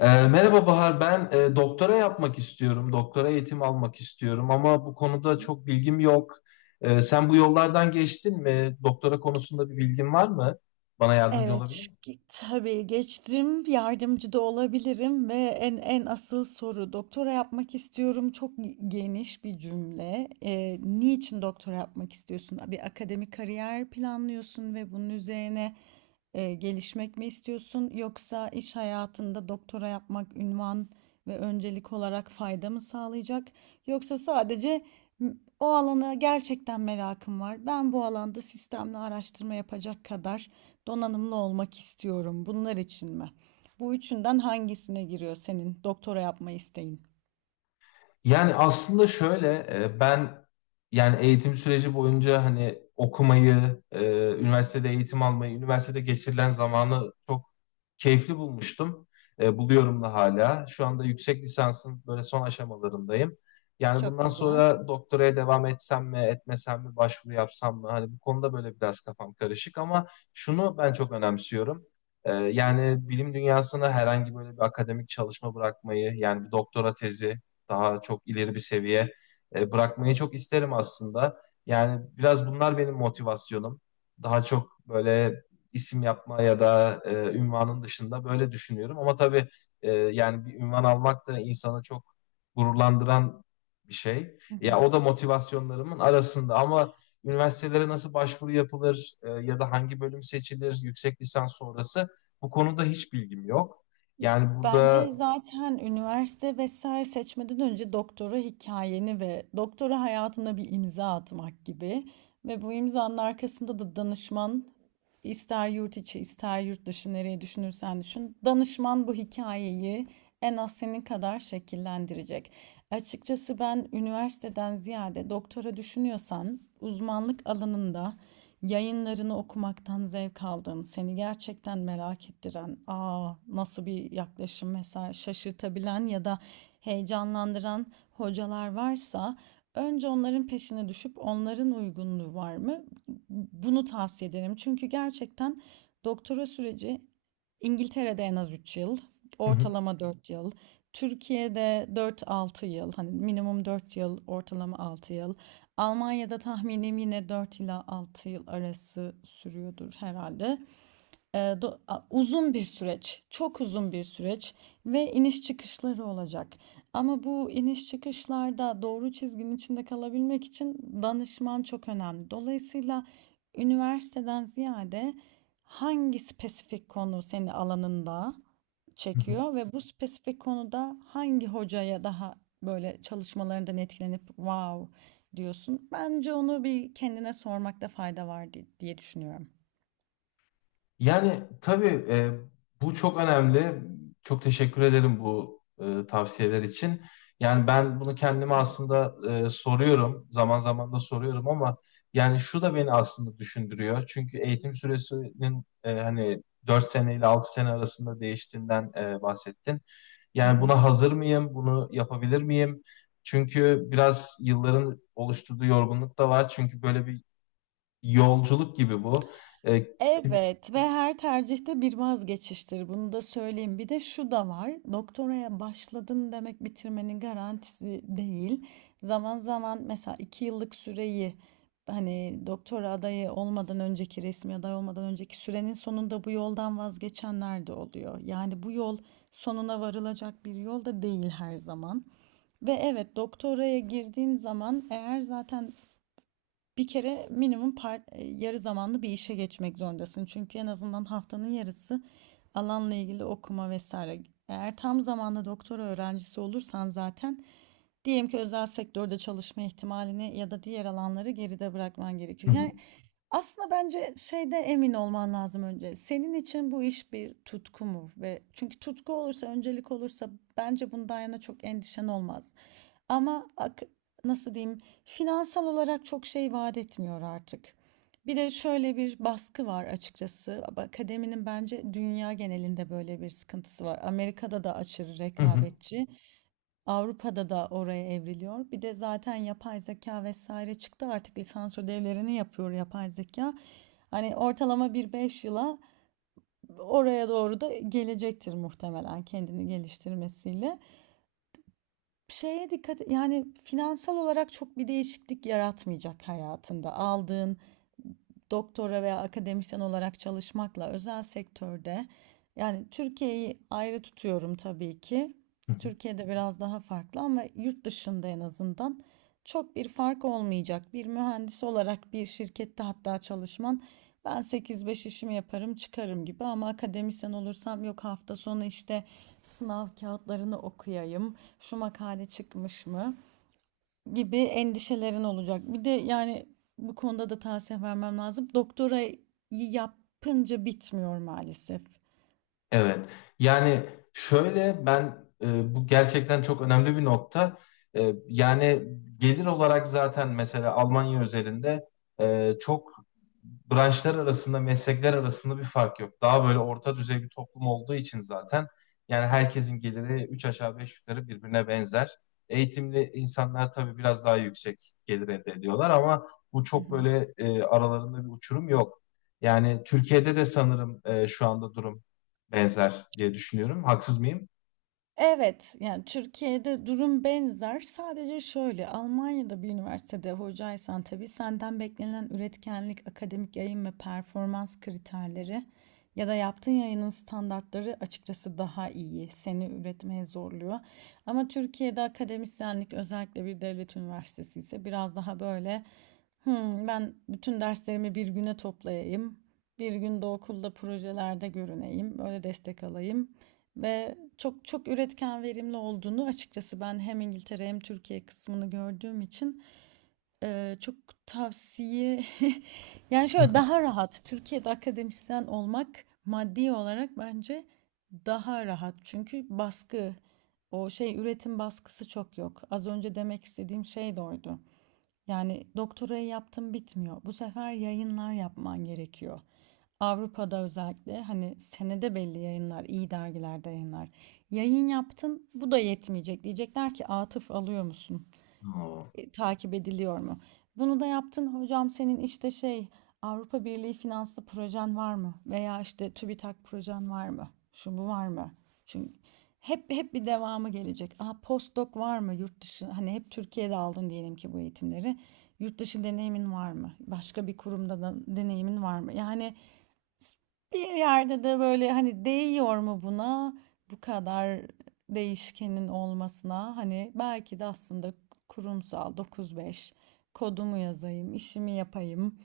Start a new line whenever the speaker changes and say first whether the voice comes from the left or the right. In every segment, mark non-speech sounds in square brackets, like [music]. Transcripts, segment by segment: left: Merhaba Bahar, ben doktora yapmak istiyorum, doktora eğitim almak istiyorum ama bu konuda
right: Hı.
left: çok bilgim yok. Sen bu yollardan geçtin mi? Doktora konusunda bir bilgin var mı? Bana yardımcı
right: Evet,
left: olabilir.
right: tabii geçtim, yardımcı da olabilirim ve en asıl soru doktora yapmak istiyorum. Çok geniş bir cümle. Niçin doktora yapmak istiyorsun? Bir akademik kariyer planlıyorsun ve bunun üzerine gelişmek mi istiyorsun? Yoksa iş hayatında doktora yapmak ünvan ve öncelik olarak fayda mı sağlayacak? Yoksa sadece "M- o alana gerçekten merakım var. Ben bu alanda sistemli araştırma yapacak kadar donanımlı olmak istiyorum. Bunlar için mi? Bu üçünden hangisine giriyor senin doktora yapma isteğin?
left: Yani aslında şöyle, ben, yani eğitim süreci boyunca hani okumayı, üniversitede eğitim almayı, üniversitede geçirilen zamanı çok keyifli bulmuştum. Buluyorum da hala. Şu anda yüksek lisansın böyle son aşamalarındayım. Yani
right: Çok
left: bundan
right: güzel.
left: sonra doktoraya devam etsem mi, etmesem mi, başvuru yapsam mı? Hani bu konuda böyle biraz kafam karışık ama şunu ben çok önemsiyorum. Yani bilim dünyasına herhangi böyle bir akademik çalışma bırakmayı, yani bir doktora tezi, daha çok ileri bir seviye, bırakmayı çok isterim aslında. Yani biraz bunlar benim motivasyonum. Daha çok böyle isim yapma ya da ünvanın dışında böyle düşünüyorum. Ama tabii, yani bir ünvan almak da insanı çok gururlandıran bir şey.
right: Hı
left: Ya
right: hı.
left: o da motivasyonlarımın arasında ama üniversitelere nasıl başvuru yapılır, ya da hangi bölüm seçilir yüksek lisans sonrası, bu konuda hiç bilgim yok. Yani burada
right: Bence zaten üniversite vesaire seçmeden önce doktora hikayeni ve doktora hayatına bir imza atmak gibi ve bu imzanın arkasında da danışman, ister yurt içi ister yurt dışı nereye düşünürsen düşün, danışman bu hikayeyi en az senin kadar şekillendirecek. Açıkçası ben üniversiteden ziyade doktora düşünüyorsan uzmanlık alanında yayınlarını okumaktan zevk aldım. Seni gerçekten merak ettiren, aa, nasıl bir yaklaşım mesela, şaşırtabilen ya da heyecanlandıran hocalar varsa önce onların peşine düşüp onların uygunluğu var mı, bunu tavsiye ederim. Çünkü gerçekten doktora süreci İngiltere'de en az 3 yıl, ortalama 4 yıl. Türkiye'de dört-altı yıl. Hani minimum 4 yıl, ortalama 6 yıl. Almanya'da tahminim yine 4 ila 6 yıl arası sürüyordur herhalde. Uzun bir süreç, çok uzun bir süreç ve iniş çıkışları olacak. Ama bu iniş çıkışlarda doğru çizginin içinde kalabilmek için danışman çok önemli. Dolayısıyla üniversiteden ziyade hangi spesifik konu seni alanında
left: [laughs]
right: çekiyor ve bu spesifik konuda hangi hocaya daha böyle, çalışmalarından etkilenip wow diyorsun. Bence onu bir kendine sormakta fayda var diye düşünüyorum.
left: yani tabii, bu çok önemli. Çok teşekkür ederim bu tavsiyeler için. Yani ben bunu kendime
right: Güzel.
left: aslında, soruyorum. Zaman zaman da soruyorum ama yani şu da beni aslında düşündürüyor. Çünkü eğitim süresinin, hani 4 sene ile 6 sene arasında değiştiğinden, bahsettin.
right: Hı
left: Yani
right: hı.
left: buna hazır mıyım? Bunu yapabilir miyim? Çünkü biraz yılların oluşturduğu yorgunluk da var. Çünkü böyle bir yolculuk gibi bu. E,
right: Evet, ve her tercihte bir vazgeçiştir. Bunu da söyleyeyim. Bir de şu da var. Doktoraya başladın demek bitirmenin garantisi değil. Zaman zaman mesela iki yıllık süreyi, hani doktora adayı olmadan önceki, resmi aday olmadan önceki sürenin sonunda bu yoldan vazgeçenler de oluyor. Yani bu yol sonuna varılacak bir yol da değil her zaman. Ve evet, doktoraya girdiğin zaman eğer zaten bir kere minimum yarı zamanlı bir işe geçmek zorundasın. Çünkü en azından haftanın yarısı alanla ilgili okuma vesaire. Eğer tam zamanlı doktora öğrencisi olursan zaten diyelim ki özel sektörde çalışma ihtimalini ya da diğer alanları geride bırakman gerekiyor.
left: Hı
right: Yani aslında bence şeyde emin olman lazım önce. Senin için bu iş bir tutku mu? Ve çünkü tutku olursa, öncelik olursa bence bundan yana çok endişen olmaz. Ama nasıl diyeyim, finansal olarak çok şey vaat etmiyor artık. Bir de şöyle bir baskı var açıkçası. Akademinin bence dünya genelinde böyle bir sıkıntısı var. Amerika'da da aşırı
left: hı, hı
right: rekabetçi, Avrupa'da da oraya evriliyor. Bir de zaten yapay zeka vesaire çıktı. Artık lisans ödevlerini yapıyor yapay zeka. Hani ortalama bir 5 yıla oraya doğru da gelecektir muhtemelen, kendini geliştirmesiyle. Şeye dikkat, yani finansal olarak çok bir değişiklik yaratmayacak hayatında aldığın doktora veya akademisyen olarak çalışmakla özel sektörde. Yani Türkiye'yi ayrı tutuyorum tabii ki.
left: hı.
right: Türkiye'de biraz daha farklı ama yurt dışında en azından çok bir fark olmayacak. Bir mühendis olarak bir şirkette hatta çalışman, ben sekiz beş işimi yaparım çıkarım gibi, ama akademisyen olursam yok hafta sonu işte sınav kağıtlarını okuyayım, şu makale çıkmış mı gibi endişelerin olacak. Bir de yani bu konuda da tavsiye vermem lazım. Doktorayı yapınca bitmiyor maalesef.
left: Evet. Yani şöyle, ben, bu gerçekten çok önemli bir nokta. Yani gelir olarak zaten mesela Almanya özelinde, çok, branşlar arasında, meslekler arasında bir fark yok. Daha böyle orta düzey bir toplum olduğu için zaten yani herkesin geliri üç aşağı beş yukarı birbirine benzer. Eğitimli insanlar tabii biraz daha yüksek gelir elde ediyorlar ama bu
right: Hı
left: çok
right: hı.
left: böyle, aralarında bir uçurum yok. Yani Türkiye'de de sanırım, şu anda durum benzer diye düşünüyorum. Haksız mıyım?
right: Evet, yani Türkiye'de durum benzer. Sadece şöyle, Almanya'da bir üniversitede hocaysan tabii senden beklenen üretkenlik, akademik yayın ve performans kriterleri ya da yaptığın yayının standartları açıkçası daha iyi. Seni üretmeye zorluyor. Ama Türkiye'de akademisyenlik, özellikle bir devlet üniversitesi ise, biraz daha böyle "Hmm, ben bütün derslerimi bir güne toplayayım. Bir günde okulda projelerde görüneyim, böyle destek alayım." Ve çok çok üretken verimli olduğunu, açıkçası ben hem İngiltere hem Türkiye kısmını gördüğüm için, çok tavsiye [laughs] yani şöyle, daha
left: [laughs]
right: rahat Türkiye'de akademisyen olmak maddi olarak, bence daha rahat, çünkü baskı, o şey, üretim baskısı çok yok. Az önce demek istediğim şey de oydu. Yani doktorayı yaptım, bitmiyor. Bu sefer yayınlar yapman gerekiyor. Avrupa'da özellikle, hani, senede belli yayınlar, iyi dergilerde yayınlar. Yayın yaptın, bu da yetmeyecek. Diyecekler ki atıf alıyor musun?
left: Oo.
right: Takip ediliyor mu? Bunu da yaptın hocam, senin işte şey, Avrupa Birliği finanslı projen var mı? Veya işte TÜBİTAK projen var mı? Şu bu var mı? Çünkü hep hep bir devamı gelecek. Aa, postdoc var mı yurt dışı? Hani hep Türkiye'de aldın diyelim ki bu eğitimleri. Yurt dışı deneyimin var mı? Başka bir kurumda da deneyimin var mı? Yani bir yerde de böyle hani değiyor mu buna, bu kadar değişkenin olmasına? Hani belki de aslında kurumsal 9-5 kodumu yazayım, işimi yapayım.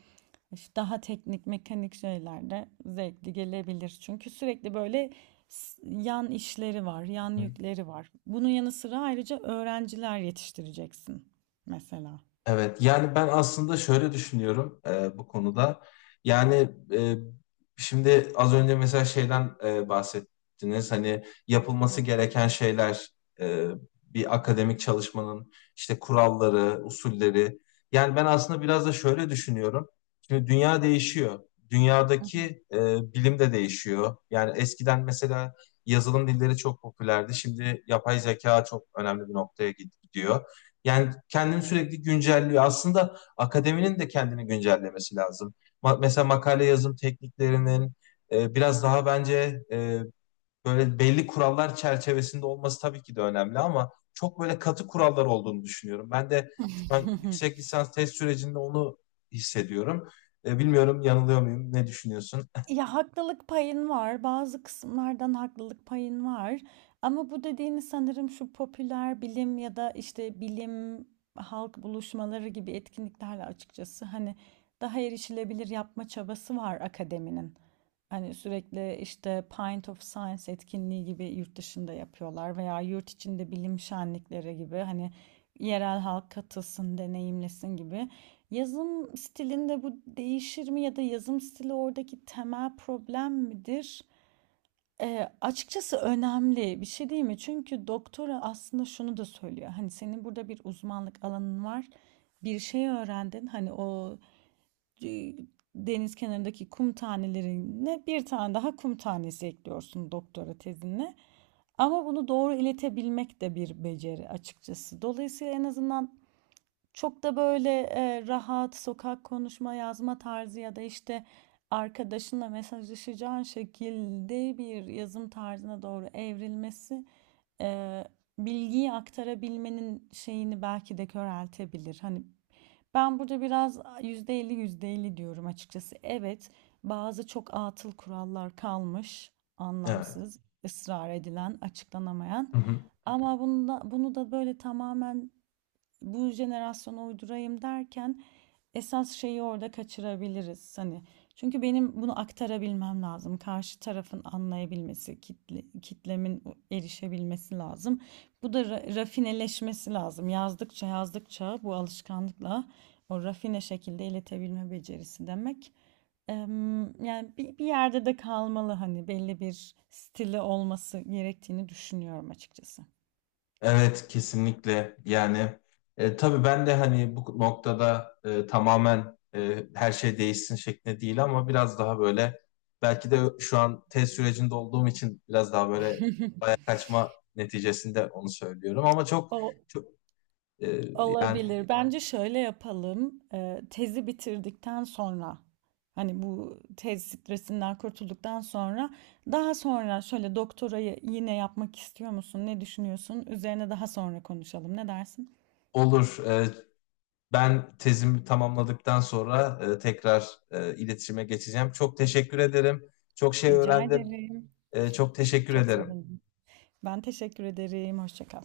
right: İşte daha teknik mekanik şeyler de zevkli gelebilir. Çünkü sürekli böyle yan işleri var, yan yükleri var. Bunun yanı sıra ayrıca öğrenciler yetiştireceksin mesela.
left: Evet, yani ben aslında şöyle düşünüyorum, bu konuda. Yani e, şimdi az önce mesela şeyden bahsettiniz. Hani yapılması gereken şeyler, e, bir akademik çalışmanın işte kuralları, usulleri. Yani ben aslında biraz da şöyle düşünüyorum. Şimdi dünya değişiyor. Dünyadaki, bilim de değişiyor. Yani eskiden mesela yazılım dilleri çok popülerdi. Şimdi yapay zeka çok önemli bir noktaya gidiyor. Yani kendini sürekli güncelliyor. Aslında akademinin de kendini güncellemesi lazım. Mesela makale yazım tekniklerinin, biraz daha bence, böyle belli kurallar çerçevesinde olması tabii ki de önemli ama çok böyle katı kurallar olduğunu düşünüyorum. Ben de şu an
right: [laughs]
left: yüksek lisans test sürecinde onu hissediyorum. Bilmiyorum, yanılıyor muyum? Ne düşünüyorsun?
right: Ya, haklılık payın var. Bazı kısımlardan haklılık payın var. Ama bu dediğini sanırım şu popüler bilim ya da, işte, bilim, halk buluşmaları gibi etkinliklerle, açıkçası, hani, daha erişilebilir yapma çabası var akademinin. Hani, sürekli, işte, Pint of Science etkinliği gibi yurt dışında yapıyorlar veya yurt içinde bilim şenlikleri gibi, hani, yerel halk katılsın, deneyimlesin gibi. Yazım stilinde bu değişir mi ya da yazım stili oradaki temel problem midir? Açıkçası önemli bir şey değil mi? Çünkü doktora aslında şunu da söylüyor. Hani senin burada bir uzmanlık alanın var. Bir şey öğrendin. Hani o, e, deniz kenarındaki kum tanelerine bir tane daha kum tanesi ekliyorsun doktora tezinle. Ama bunu doğru iletebilmek de bir beceri açıkçası. Dolayısıyla en azından çok da böyle rahat sokak konuşma yazma tarzı ya da işte arkadaşınla mesajlaşacağın şekilde bir yazım tarzına doğru evrilmesi e, bilgiyi aktarabilmenin şeyini belki de köreltebilir. Hani ben burada biraz %50 %50 diyorum açıkçası. Evet, bazı çok atıl kurallar kalmış,
left: Evet.
right: anlamsız, ısrar edilen, açıklanamayan.
left: Hı hı.
right: Ama bunu da, bunu da böyle tamamen bu jenerasyona uydurayım derken esas şeyi orada kaçırabiliriz hani. Çünkü benim bunu aktarabilmem lazım. Karşı tarafın anlayabilmesi, kitlemin erişebilmesi lazım. Bu da rafineleşmesi lazım. Yazdıkça yazdıkça bu alışkanlıkla o rafine şekilde iletebilme becerisi demek. Yani bir yerde de kalmalı, hani belli bir stili olması gerektiğini düşünüyorum açıkçası.
left: Evet, kesinlikle, yani tabii ben de hani bu noktada, tamamen, her şey değişsin şeklinde değil ama biraz daha böyle, belki de şu an tez sürecinde olduğum için biraz daha böyle bayağı
right: [laughs]
left: kaçma neticesinde onu söylüyorum ama çok
right: O
left: çok, e, yani
right: Olabilir. Bence şöyle yapalım. Tezi bitirdikten sonra, hani bu tez stresinden kurtulduktan sonra, daha sonra şöyle doktorayı yine yapmak istiyor musun? Ne düşünüyorsun? Üzerine daha sonra konuşalım. Ne dersin?
left: olur. Ben tezimi tamamladıktan sonra, tekrar, iletişime geçeceğim. Çok teşekkür ederim. Çok şey
right: Rica
left: öğrendim.
right: ederim.
left: Çok teşekkür ederim.
right: Ben teşekkür ederim. Hoşça kal.